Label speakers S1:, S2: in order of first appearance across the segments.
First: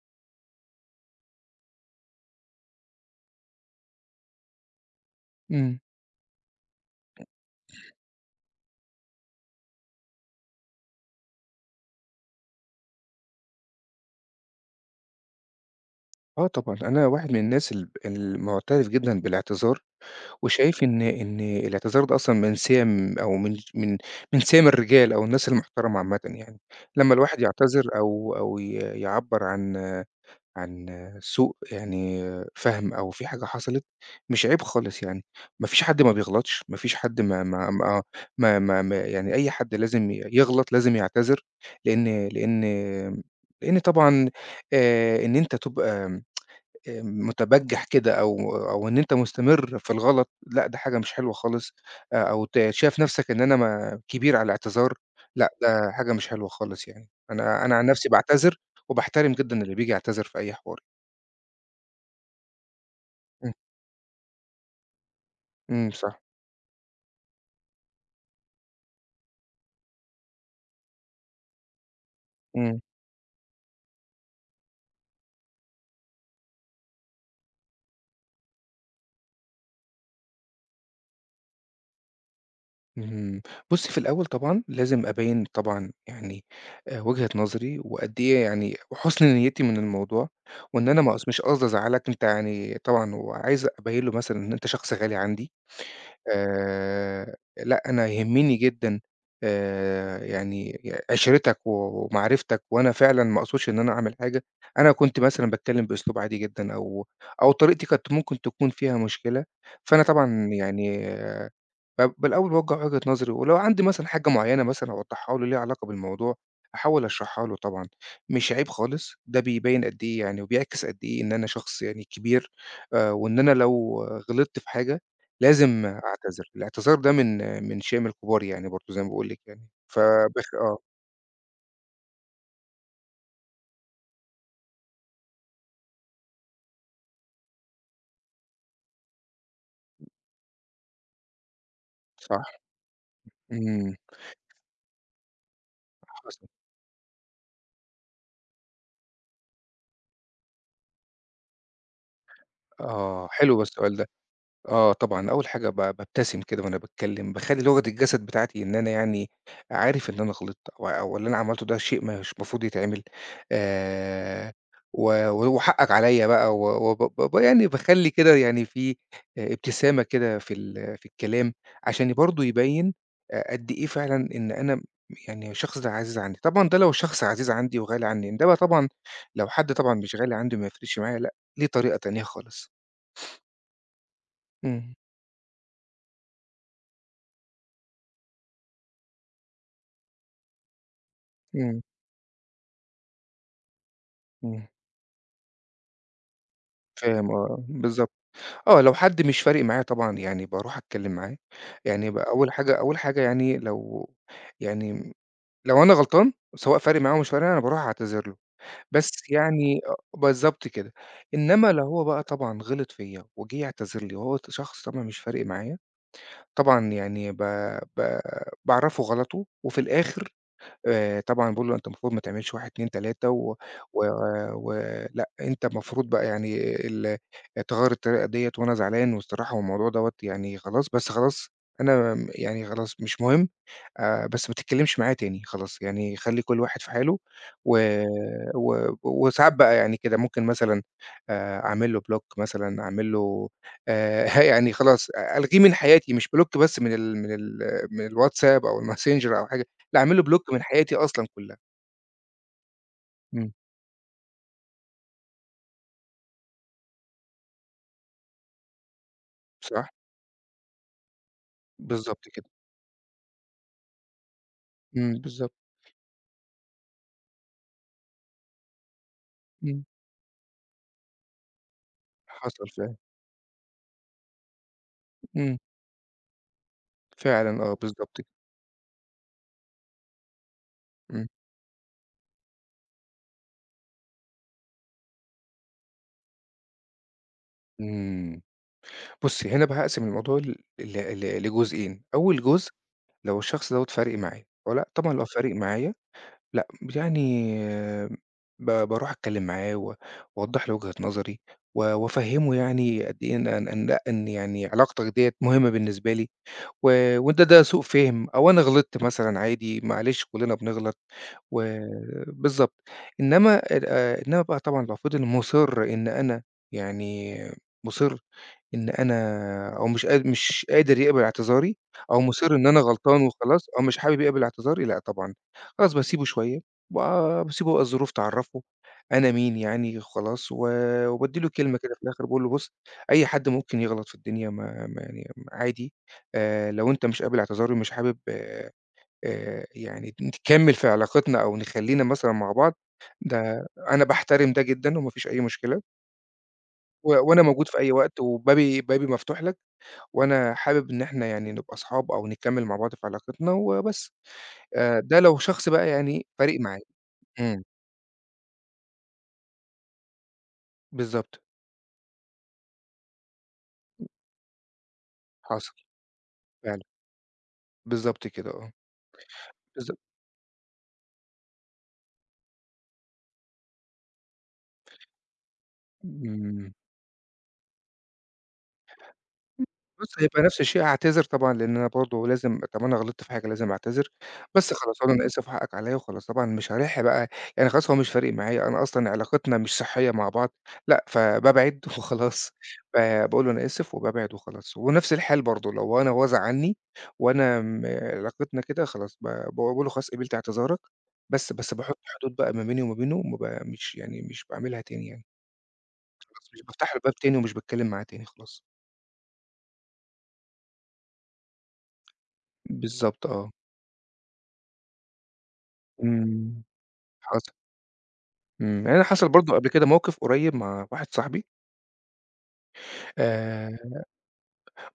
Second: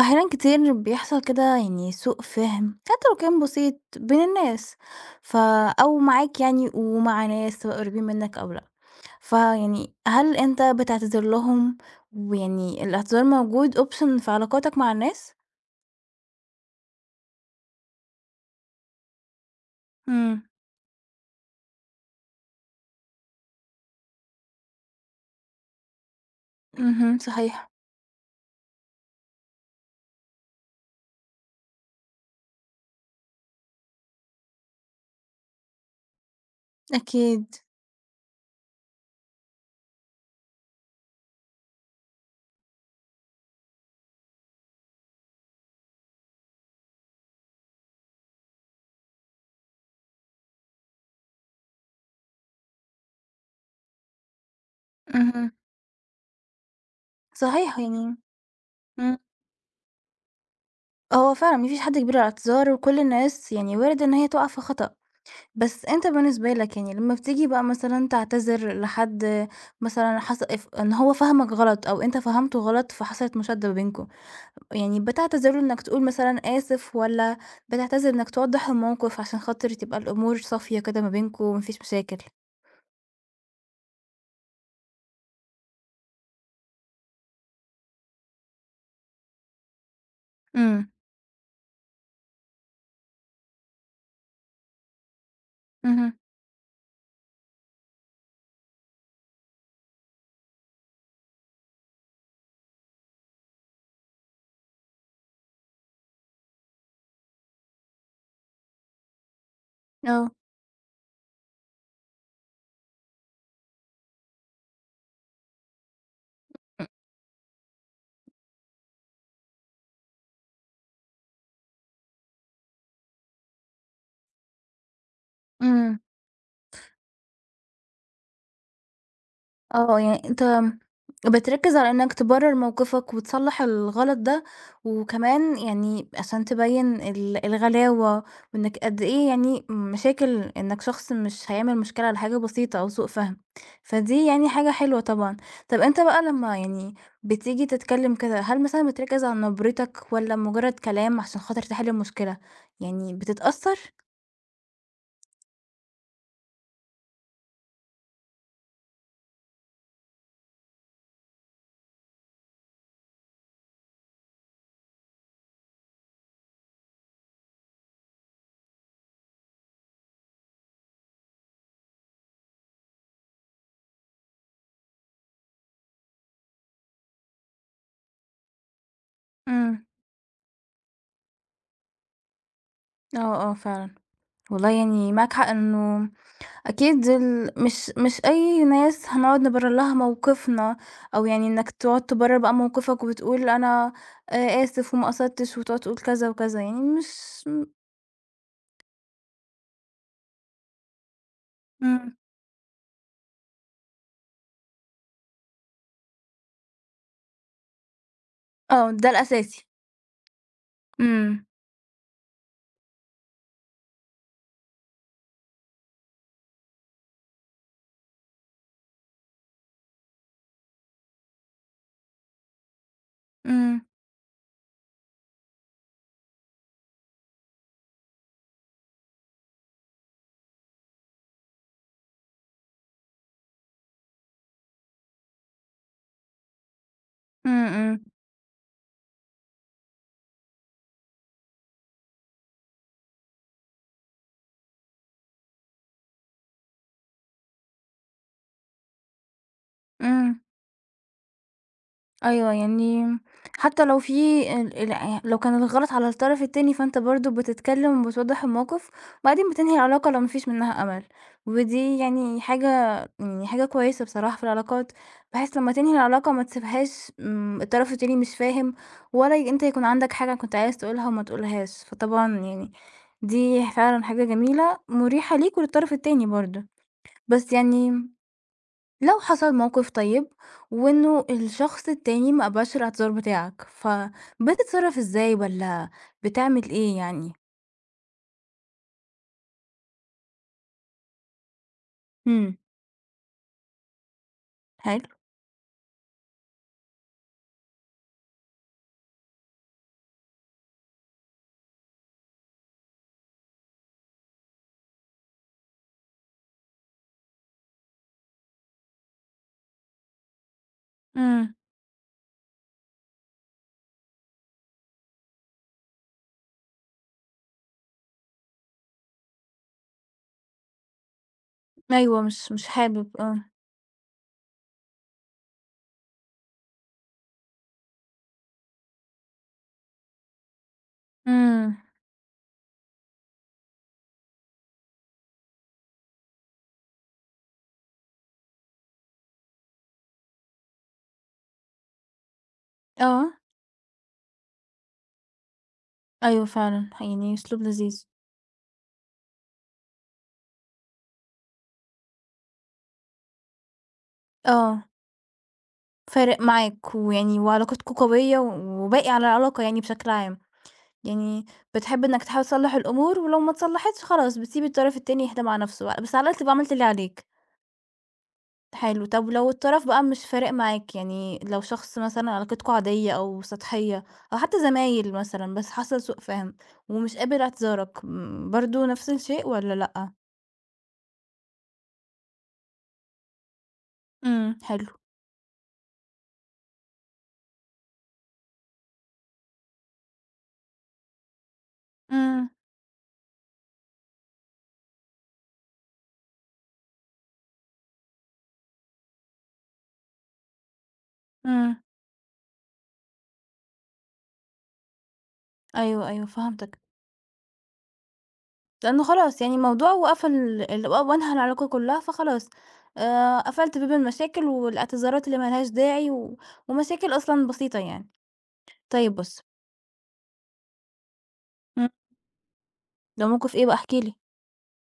S1: أحيانا كتير بيحصل كده، يعني سوء فهم حتى لو كان بسيط بين الناس. ف
S2: إمم.
S1: أو معاك يعني، ومع ناس سواء قريبين منك أو لأ. فيعني هل أنت بتعتذر لهم؟ ويعني الاعتذار موجود option في علاقاتك مع الناس؟
S2: آه طبعًا، أنا واحد من الناس المُعترف جدًا بالاعتذار،
S1: امم.
S2: وشايف إن الاعتذار ده أصلًا من سِيَم أو من ش من من سِيَم الرجال أو الناس المحترمة عامةً يعني، لمّا
S1: اهم،
S2: الواحد
S1: صحيح.
S2: يعتذر أو يعبّر عن عن سوء يعني فَهم أو في حاجة حصلت، مش عيب خالص يعني، ما فيش حد ما بيغلطش، ما فيش حد ما
S1: أكيد.
S2: ما ما آه، ما ما ما يعني أي حد لازم يغلط، لازم يعتذر، لإن لإن لإن طبعًا إن أنت تبقى مُتبجِّح كده أو إن أنت مستمر في الغلط، لأ ده حاجة مش حلوة خالص، أو شايف نَفْسك إن أنا ما كبير على الاعتذار،
S1: اهم،
S2: لأ ده حاجة مش حلوة خالص يعني. أنا
S1: صحيح.
S2: عن نَفْسي
S1: يعني،
S2: باعتذر،
S1: امم
S2: وباحترم جدًا اللي بييجي يعتذر في أي حوار.
S1: هو فعلا مفيش حد كبير على الاعتذار، وكل
S2: إمم،
S1: الناس يعني وارد إن هي تقع في خطأ. بس
S2: إمم
S1: أنت
S2: صح،
S1: بالنسبة لك يعني، لمّا بتيجي بقى مثلًا تعتذر لحد، مثلًا حص اف إن هو فهمك غلط أو أنت فهمته
S2: إمم،
S1: غلط فحصلت مشادة بينكم، يعني بتعتذر له إنك تقول مثلًا آسف، والّا بتعتذر إنك توضّح الموقف عشان خاطر تبقى الأمور صافية كده ما بينكم وما فيش مشاكل؟
S2: اهم. بُصّي في الأول طبعًا لازم أبيّن طبعًا يعني وجهة نظري، وقد إيه يعني وحُسن نيّتي من الموضوع، وإن
S1: إمم.
S2: أنا ما قص مش قصدي أزعّلك، أنت يعني طبعًا وعايز أبيّن له مثلًا إن أنت شخص غالي عندي،
S1: اهم.
S2: لأ، أنا يهمني جدًا يعني عِشرتك ومعرفتك، وأنا فعلًا ما أقصدش إن أنا أعمل حاجة، أنا كنت مثلًا باتكلّم بأسلوب عادي جدًا أو طريقتي كانت ممكن تكون فيها مشكلة، فأنا
S1: آه.
S2: طبعًا يعني فبالأول باوجّه وجهة نظري، ولو عندي مثلًا حاجة معيّنة مثلًا أوضّحها له ليها علاقة بالموضوع، أحاول أشرحها له طبعًا، مش عيب خالص، ده بيبيّن قد إيه يعني وبيعكس قد إيه إن أنا شخص يعني كبير، وإن أنا لو غلطت في حاجة لازم
S1: إمم.
S2: أعتذر، الاعتذار ده من شِيم الكبار يعني برضه زي ما باقول لِك يعني،
S1: آه، يعني أنت
S2: آه،
S1: بتركّز على إنك تبرّر موقفك وتصلّح الغلط ده، وكمان يعني عشان تبيّن الغلاوة، وإنك قد إيه يعني مشاكل، إنك شخص مش هيعمل مشكلة على حاجة
S2: صح،
S1: بسيطة أو سوء فَهم.
S2: إمم،
S1: فدي يعني حاجة حلوة طبعًا. طَب أنت بقى
S2: حصل،
S1: لمّا يعني بتيجي تتكلّم كده، هل مثلًا بتركّز على نبرتك والّا مجرّد كلام عشان خاطر تحل المشكلة، يعني
S2: آه، حلو بقى
S1: بتتأثّر؟
S2: السؤال ده. آه طبعًا، أول حاجة بابتسم كده وأنا باتكلّم، باخلّي لغة الجسد بتاعتي إن أنا يعني عارف إن أنا غلطت أو اللي أنا عملته ده شيء مش مفروض يتعمل آآ، و و وحقك عليَّ بقى و وب ب يعني باخلّي كده يعني في ابتسامة كده في في الكلام عشان برضه يبيّن قد إيه فعلًا إن أنا يعني الشخص ده عزيز عندي، طبعًا ده لو شخص عزيز عندي وغالي عندي، إنما طبعًا لو حد
S1: إمم.
S2: طبعًا مش غالي عندي وما يفرقش معايا لأ، ليه طريقة تانية خالص.
S1: آه. آه، فعلًا. والله
S2: إمم،
S1: يعني معاك حق إنه أكيد مش أي ناس هنقعد نبرر لها موقفنا، أو يعني إنك
S2: إمم،
S1: تقعد تبرر بقى موقفك وتقول أنا
S2: إمم.
S1: آسف وما قصدتش، وتقعد تقول كذا وكذا، يعني مش
S2: فاهم آه،
S1: م
S2: بالضبط. آه، لو حد مش فارق معايا طبعًا يعني باروح أتكلّم معاه، يعني
S1: إمم.
S2: أول حاجة يعني يعني لو أنا غلطان سواء فارق معاه أو مش فارق معاه، أنا باروح أعتذر له،
S1: آه، ده
S2: بس
S1: الأساسي.
S2: يعني آه، بالضبط كده.
S1: إمم،
S2: إنّما لو هو بقى طبعًا غلط فيّا وجِه يعتذر لي وهو شخص طبعًا مش فارق معايا، طبعًا يعني ب ب باعرّفه غلطه وفي الآخر طبعًا باقول له: "أنت المفروض ما تعملش 1، 2، 3 و
S1: إمم،
S2: و ولأ، أنت المفروض بقى يعني ال تغيّر الطريقة ديّة وأنا زعلان والصراحة والموضوع دوّة يعني خلاص، بس خلاص أنا م يعني خلاص مش مهم." بس ما تتكلمش معايا تاني خلاص، يعني خلّي كل واحد في حاله
S1: إمم،
S2: و
S1: إمم،
S2: و وساعات بقى يعني كده ممكن مثلًا أعمل له block مثلًا، أعمل له يعني خلاص ألغيه من حياتي، مش block بس من من الواتساب أو الماسنجر أو حاجة، لأ أعمل له
S1: إمم.
S2: block من حياتي أصلًا كلها.
S1: أيوه، يعني
S2: إمم،
S1: حتى لو في ال ال يعني لو كان الغلط على الطرف التاني، فأنت برضه بتتكلم وبتوضّح الموقف، وبعدين بتنهي
S2: صح،
S1: العلاقة لو ما فيش منها أمل. ودي
S2: بالضبط
S1: يعني
S2: كده،
S1: حاجة كويسة بصراحة في العلاقات،
S2: إمم، بالضبط،
S1: بحيث لمّا تنهي العلاقة ما تسيبهاش الطرف التاني مش فاهم، ولا أنت
S2: إمم،
S1: يكون عندك حاجة كنت عايز تقولها وما تقولهاش. فطبعًا
S2: حصل
S1: يعني
S2: فعلًا،
S1: دي فعلًا حاجة جميلة، مُريحة
S2: إمم،
S1: ليك وللطرف التاني برضه. بس
S2: فعلًا آه،
S1: يعني
S2: بالضبط كده،
S1: لو حصل موقف طيب وانه
S2: إمم.
S1: الشخص التاني ما قبلش الاعتذار بتاعك، فبتتصرف ازاي، ولا بتعمل ايه يعني؟
S2: إمم. بُصّي، هنا بقى هاقسم الموضوع ل ل ل لجزئين، أول
S1: امم.
S2: جزء لو الشخص دوّة فارق معايا والّا
S1: حلو.
S2: طبعًا لو فارق معايا لأ، يعني باروح أتكلّم معاه وأوضّح له وجهة نظري وأفهّمه يعني قد إيه إن لأ، إن يعني علاقتك ديّة مهمة بالنسبة لي وده ده سوء فِهم أو أنا غلطت مثلًا عادي، معلش كُلّنا بنغلط
S1: امم.
S2: و بالضبط. إنّما بقى طبعًا لو فضل مُصِر إن أنا يعني مُصِر إن أنا أو مش قاد مش قادر يقبل اعتذاري أو
S1: ايوه، مش
S2: مُصِر إن
S1: مش
S2: أنا
S1: حابب،
S2: غلطان
S1: اه.
S2: وخلاص أو مش حابب يقبل اعتذاري، لأ طبعًا، خلاص باسيبه شوية وآآ باسيبه بقى الظروف تعرّفه أنا مين يعني وخلاص وبادّي له
S1: امم.
S2: كلمة كده في الآخِر باقول له: "بُص، أي حد ممكن يغلط في الدنيا ما ما يعني عادي." لو أنت مش قابل اعتذاري ومش حابب يعني نكمّل في علاقتنا أو نخلّينا مثلًا مع بعض،
S1: اه.
S2: ده أنا باحترم ده جدًا وما فيش أي مشكلة،
S1: ايوه، فعلا يعني
S2: وأنا
S1: اسلوب
S2: موجود في أي
S1: لذيذ.
S2: وقت وبابي مفتوح لك، وأنا حابب إن إحنا يعني نبقى أصحاب أو نكمّل مع بعض في علاقتنا وبس.
S1: اه.
S2: ده لو شخص بقى يعني
S1: فارق
S2: فارق معايا.
S1: معاك، ويعني
S2: إمم،
S1: وعلاقتكوا قوية و- وباقي على العلاقة يعني بشكل عام.
S2: بالضبط،
S1: يعني بتحب انك تحاول تصلح الامور، ولو ما تصلحتش خلاص بتسيب الطرف التاني يهدى مع
S2: حصل
S1: نفسه بقى، بس على الاقل تبقى عملت اللي
S2: فعلًا،
S1: عليك.
S2: بالضبط كده آه،
S1: حلو. طب لو الطرف
S2: بالضبط.
S1: بقى مش فارق معاك، يعني لو شخص مثلًا علاقتكم عادية أو سطحية، أو حتى زمايل مثلًا، بس حصل سوء فهم
S2: إمم.
S1: ومش قابل اعتذارك، برضه نفس الشيء والّا لأ؟
S2: بُص، هيبقى نفس الشيء هاعتذر طبعًا، لإن أنا برضه لازم طالما أنا غلطت في حاجة لازم أعتذر،
S1: إمم،
S2: بس
S1: حلو.
S2: خلاص أقول أنا آسف وحقك عليّا وخلاص، طبعًا مش هالاح بقى يعني خلاص هو مش فارق معايا، أنا أصلًا علاقتنا مش صحية مع بعض، لأ، فبابعد
S1: إمم،
S2: وخلاص، فباقول له أنا آسف وبابعد وخلاص، ونفس الحال برضه لو أنا هو زعّلني وأنا م علاقتنا كده خلاص باقول له خلاص قبلت اعتذارك، بس
S1: إمم.
S2: باحط حدود بقى ما بيني وما بينه وما ب مش يعني مش باعملها تاني يعني،
S1: أيوه، أيوه
S2: خلاص مش
S1: فهمتك.
S2: بافتح له الباب تاني ومش باتكلم معاه تاني خلاص.
S1: لأنه خلاص يعني الموضوع وقفل، وانهى العلاقة كلها فخلاص.
S2: بالضبط آه.
S1: قفلت باب المشاكل والاعتذارات اللي ما لهاش داعي، و
S2: إمم.
S1: ومشاكل أصلًا
S2: حصل،
S1: بسيطة يعني.
S2: إمم، يعني أنا
S1: طيب،
S2: حصل
S1: بُص.
S2: برضه قبل كده موقف قريب مع واحد صاحبي،
S1: إمم. ده موقف إيه بقى،
S2: آآ،
S1: احكِ لي؟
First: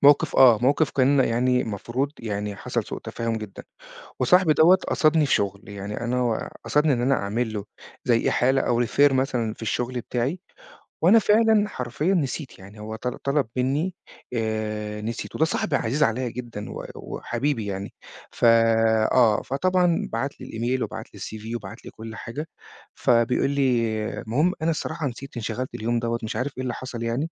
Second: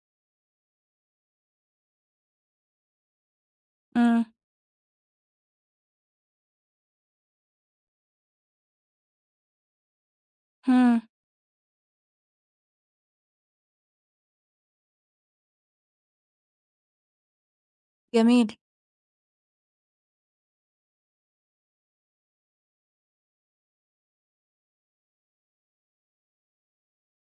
S2: موقف آه، موقف كان يعني المفروض يعني حصل سوء تفاهم جدًا،
S1: إمم.
S2: وصاحبي دوّة قصدني في شغل، يعني أنا و قصدني إن أنا أعمل له زي إحالة أو refer مثلًا في الشغل بتاعي،
S1: إمم.
S2: وأنا فعلًا حرفيًا نسيت، يعني هو طلب منّي نسيت، وده صاحبي عزيز عليّا جدًا وحبيبي يعني، ف
S1: جميل.
S2: آه، فطبعًا بعت لي الإيميل وبعت لي الCV وبعت لي كل حاجة، فبيقول لي آه، المهم أنا الصراحة نسيت، انشغلت اليوم دوّة مش عارف إيه اللي حصل يعني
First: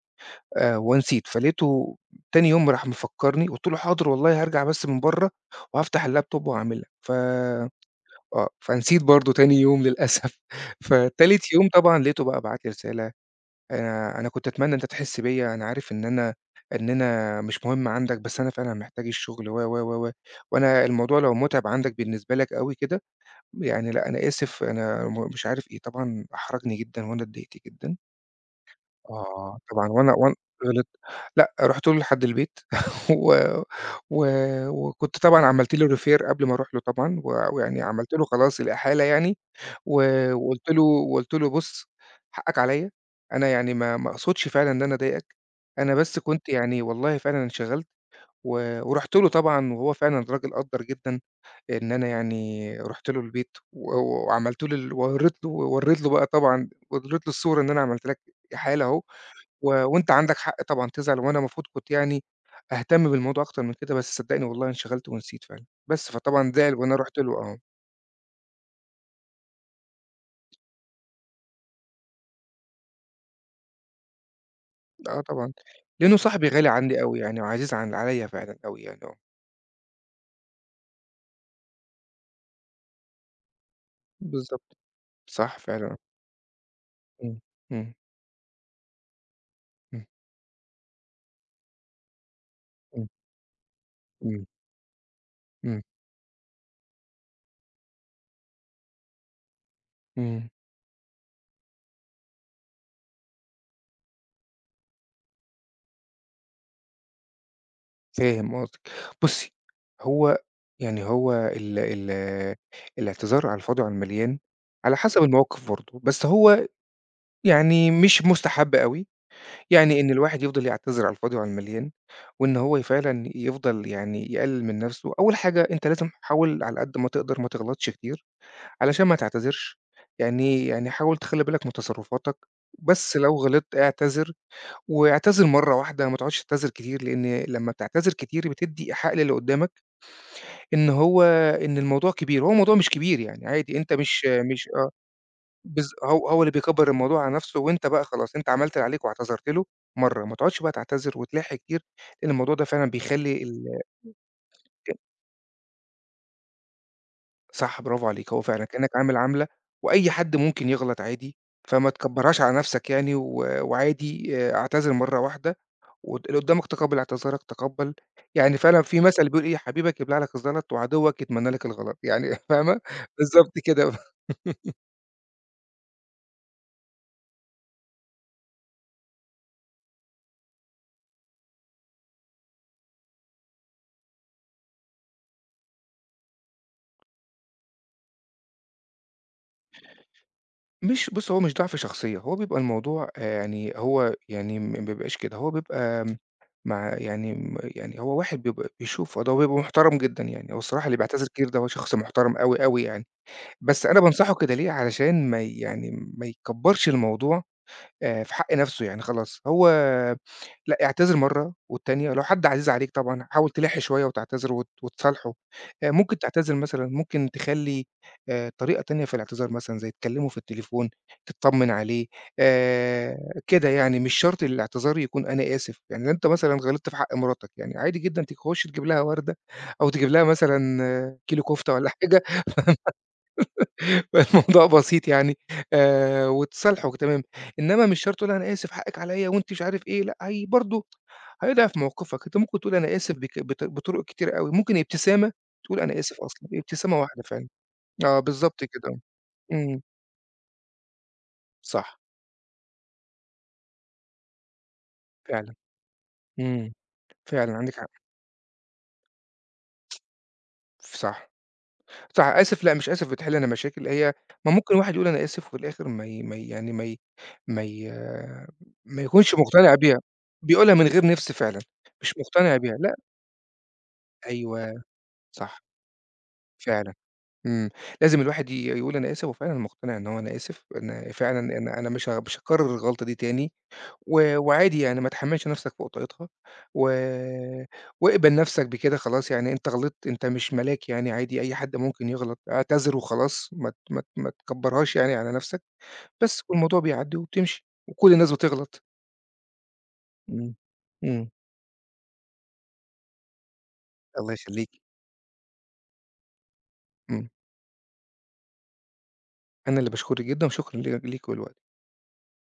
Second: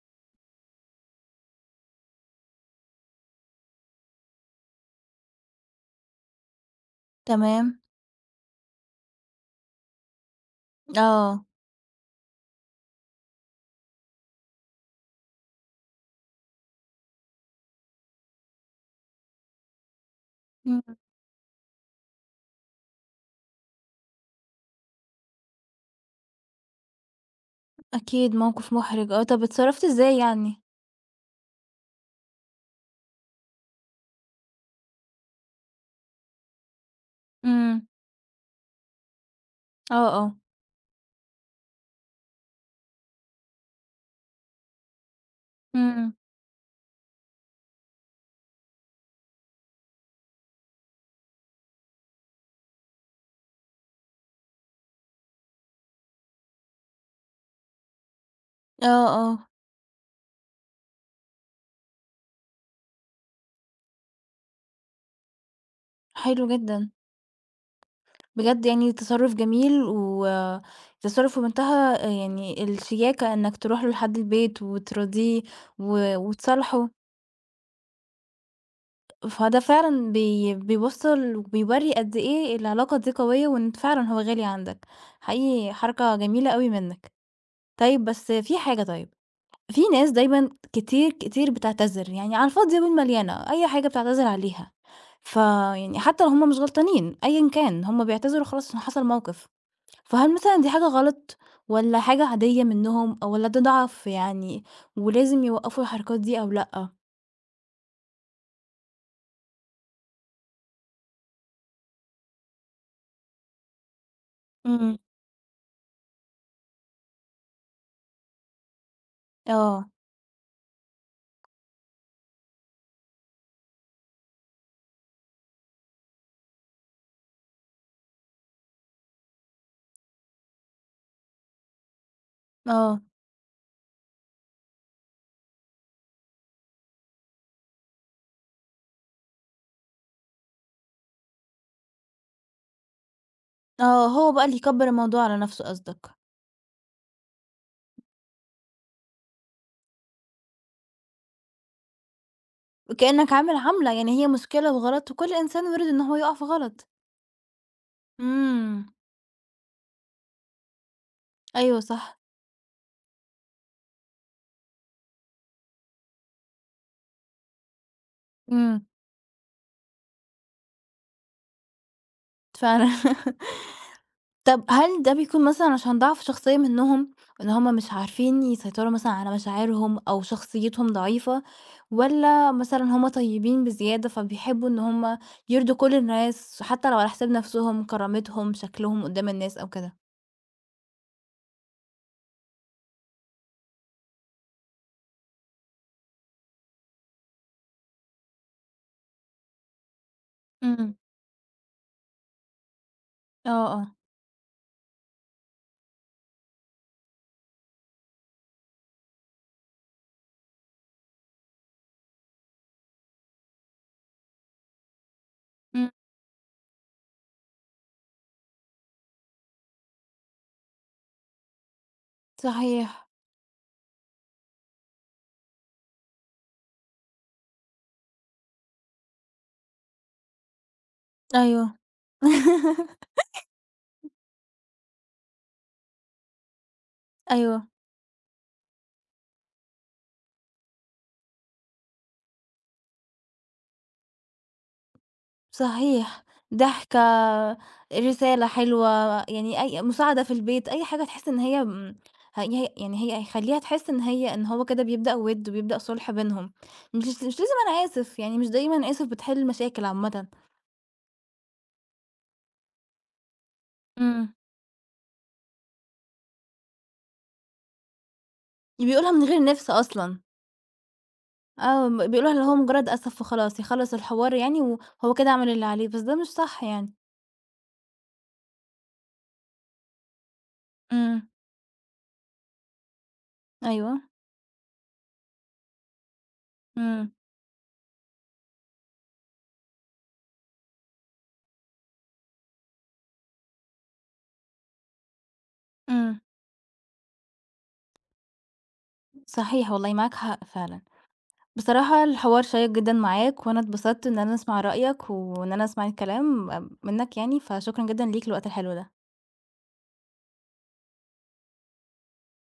S2: ونسيت، فلقيته تاني يوم راح مفكّرني، قُلت له: "حاضر والله هارجع بس من برّه وهافتح اللابتوب وهاعملها." ف
S1: تمام.
S2: آه، فنسيت برضه تاني يوم للأسف،
S1: آه.
S2: فتالت يوم طبعًا لقيته بقى بعت لي رسالة أنا كنت أتمنى إن أنت تحس بيّا، أنا عارف إن أنا مش مهم عندك، بس أنا فعلًا محتاج الشغل و، و، و، و،
S1: إمم.
S2: وأنا الموضوع لو مُتعِب عندك بالنسبة لك أوي كده، يعني لأ، أنا آسف، أنا م مش عارف إيه، طبعًا أحرجني جدًا وأنا اتضايقت جدًا.
S1: أكيد موقف محرج، آه. طَب
S2: آه،
S1: اتصرّفتِ
S2: طبعًا وأنا
S1: إزاي
S2: وأن
S1: يعني؟
S2: غلط لأ، رُحت له لحد البيت و و وكنت طبعًا عملت له refer قبل ما أروح له طبعًا، ويعني
S1: إمم.
S2: عملت له خلاص الإحالة يعني، و
S1: آه. آه.
S2: وقُلت له: "بُص حقك عليّا، أنا يعني ما أقصدش فعلًا إن أنا أضايقك، أنا
S1: إمم.
S2: بس كنت يعني والله فعلًا انشغلت." ورُحت له طبعًا وهو فعلًا راجل قدّر جدًا إن أنا يعني رُحت له البيت وعملت له ورّيت له الصورة إن أنا عملت لك إحالة أهو.
S1: آه. آه.
S2: وأنت عندك حق طبعًا تزعل، وأنا المفروض كنت يعني أهتم بالموضوع أكتر من كده، بس صدّقني والله انشغلت ونسيت فعلًا، بس
S1: حلو
S2: فطبعًا زعل
S1: جدًا.
S2: وأنا رُحت له آه،
S1: بجد يعني تصرُّف جميل، وتصرُّف في منتهى يعني الشياكة، إنك تروح له لحد البيت
S2: آه
S1: وتراضيه
S2: طبعًا، لإنه
S1: و
S2: صاحبي غالي
S1: وتصالحه.
S2: عني أوي يعني وعزيز عن عليّا فعلًا أوي يعني آه،
S1: فده فعلًا بيوصّل وبيورّي قد إيه العلاقة دي قوية، وإن فعلًا هو غالي
S2: بالضبط،
S1: عندك.
S2: صح
S1: حقيقي
S2: فعلًا،
S1: حركة جميلة أوي منك.
S2: إمم، إمم،
S1: طيب، بس في حاجة. طيب، في
S2: إمم،
S1: ناس دايمًا كتير، كتير بتعتذر، يعني على الفاضية
S2: إمم،
S1: والمليانة، أي حاجة بتعتذر
S2: إمم،
S1: عليها.
S2: إمم،
S1: فيعني حتى لو هُم مش غلطانين أيًا كان، هُم بيعتذروا خلاص عشان حصل موقف. فهل
S2: إمم،
S1: مثلًا دي حاجة غلط، والّا حاجة عادية منهم، أو والّا ده ضعف يعني، ولازم يوقّفوا الحركات دي أو لأ؟
S2: فاهم قصدك. بُصّي، هو يعني هو ال ال الاعتذار على الفاضي وعلى المليان، على
S1: إمم.
S2: حسب المواقف برضه، بس هو يعني مش مستحب أوي.
S1: آه.
S2: يعني إن الواحد يفضل يعتذر على الفاضي وعلى المليان، وإن هو فعلًا يفضل يعني يقلل من نفسه، أول حاجة أنت لازم حاول على قد ما تقدر ما تغلطش كتير، علشان ما تعتذرش، يعني حاول تخلّي بالك من تصرفاتك،
S1: آه.
S2: بس لو غلطت اعتذر، واعتذر مرّة واحدة ما تقعدش تعتذر كتير، لإن لمّا بتعتذر كتير بتدّي إيحاء للي قدّامك إن هو إن الموضوع كبير، هو الموضوع مش كبير يعني عادي، أنت
S1: آه،
S2: مش
S1: هو بقى اللي
S2: مش
S1: يكبّر الموضوع على نَفْسه قصدك،
S2: هو اللي بيكبّر الموضوع على نَفْسه، وأنت بقى خلاص أنت عملت اللي عليك واعتذرت له مرّة، ما تقعدش بقى تعتذر وتلاحي كتير، لإن الموضوع ده فعلًا
S1: كإنّك
S2: بيخلّي
S1: عامل
S2: ال
S1: عَمْلة، يعني هي مشكلة وغلط، وكل إنسان وارد إن هو يُقع في غلط.
S2: صح برافو عليك، هو فعلًا
S1: إمم.
S2: كإنّك عامل عَمْلة وأي حد ممكن يغلط عادي،
S1: أيوه
S2: فما
S1: صح.
S2: تكبّرهاش على نَفْسك يعني وعادي اعتذر مرّة واحدة واللي قُدّامك تقبّل اعتذارك، تقبّل يعني فعلًا
S1: إمم.
S2: في مَثل بيقول إيه، حبيبك يبلع لك الزلط وعدوّك يتمنّى لك الغلط، يعني فاهمة؟
S1: فعلًا.
S2: بالضبط كده.
S1: طب هل ده بيكون مثلًا عشان ضعف شخصية منهم، إن هُم مش عارفين يسيطروا مثلًا على مشاعرهم، أو شخصيتهم ضعيفة، والّا مثلًا هُم طيبين بزيادة فبيحبوا إن هُم يرضوا كل الناس، حتى لو على حساب نفسهم، كرامتهم، شكلهم قدّام الناس أو كده؟
S2: مش بُص، هو مش ضعف شخصية، هو بيبقى الموضوع يعني هو يعني ما بيبقاش كده، هو بيبقى مع يعني م يعني هو واحد بيبقى بيشوف فده وبيبقى محترم جدًا يعني، هو الصراحة
S1: إمم.
S2: اللي بيعتذر كتير ده هو شخص محترم أوي، أوي يعني،
S1: آه.
S2: بس
S1: آه.
S2: أنا بانصحه كده ليه، علشان ما ي يعني ما يكبّرش الموضوع في حق نَفْسه يعني خلاص، هو لأ اعتذر مرّة والتانية لو حد عزيز عليك طبعًا حاول تلِح شوية وتعتذر وت وتصالحه،
S1: إمم.
S2: ممكن تعتذر مثلًا ممكن تخلّي طريقة تانية في الاعتذار مثلًا زي تكلّمه في التليفون، تطّمن عليه
S1: صحيح.
S2: كده يعني، مش شرط الاعتذار يكون أنا آسف، يعني أنت مثلًا غلطت في حق مراتك يعني عادي جدًا تخُش تجيب لها وردة أو تجيب لها مثلًا آه، كيلو كُفتة
S1: أيوه.
S2: والّا حاجة فالموضوع بسيط يعني وتصالحوا تمام،
S1: أيوه.
S2: إنما مش شرط تقول أنا آسف حقِّك عليّا وأنت مش عارف إيه، لأ هي برضه هيضعف موقفك، أنت ممكن تقول أنا آسف بك بط بطرق كتيرة أوي، ممكن ابتسامة تقول أنا آسف
S1: صحيح.
S2: أصلًا، ابتسامة
S1: ضحكة.
S2: واحدة فعلًا، آه
S1: رسالة
S2: بالضبط
S1: حلوة.
S2: كده، آه،
S1: يعني
S2: إمم،
S1: أي مساعدة في البيت، أي حاجة تحس إن
S2: صح
S1: هي يعني، هيخلّيها تحس إن هو كده بيبدأ وِد
S2: فعلًا،
S1: وبيبدأ صُلح بينهم.
S2: إمم،
S1: مش
S2: فعلًا
S1: لازم
S2: عندِك
S1: أنا
S2: حق،
S1: آسف، يعني مش دايمًا آسف بتحل المشاكل عامةً.
S2: صح، صح آسف لأ مش آسف بتحل أنا مشاكل، هي
S1: إمم.
S2: ما ممكن واحد يقول أنا آسف وفي الآخر ما ي يعني ما ي ما
S1: بيقولها من
S2: يكونش
S1: غير نِفْس
S2: مقتنع بيها،
S1: أصلًا.
S2: بيقولها من غير نِفس فعلًا،
S1: آه،
S2: مش
S1: بيقولها اللي هو
S2: مقتنع بيها.
S1: مجرد آسف وخلاص، يخلّص الحوار يعني
S2: أيوه،
S1: وهو كده عمل
S2: صح،
S1: اللي عليه، بس ده مش صح
S2: فعلًا،
S1: يعني.
S2: إمم، لازم الواحد يقول أنا آسف، وفعلًا أنا مقتنع إن هو أنا آسف، أنا
S1: إمم.
S2: فعلًا أنا أنا مش هاكرر الغلطة دي تاني،
S1: أيوه.
S2: وعادي يعني ما تحملش نفسك فوق طاقتها، و
S1: إمم،
S2: واقبل نفسك بكده خلاص، يعني أنت غلطت، أنت مش ملاك يعني عادي، أي حد ممكن يغلط، اعتذر وخلاص، ما ت ما تكبرهاش يعني على نفسك،
S1: إمم.
S2: بس والموضوع بيعدي وبتمشي، وكل الناس بتغلط،
S1: صحيح والله، معاك حق
S2: إمم،
S1: فعلًا.
S2: إمم،
S1: بصراحة الحوار شيق جدًا معاك، وأنا اتبسطت إن
S2: الله
S1: أنا أسمع
S2: يخليك،
S1: رأيك، وإن أنا أسمع الكلام منّك
S2: إمم،
S1: يعني، فشكرًا جدًا ليك للوقت الحلو ده.
S2: أنا اللي باشكرِك جدًا، وشكرًا ليكِ ولوقتِك.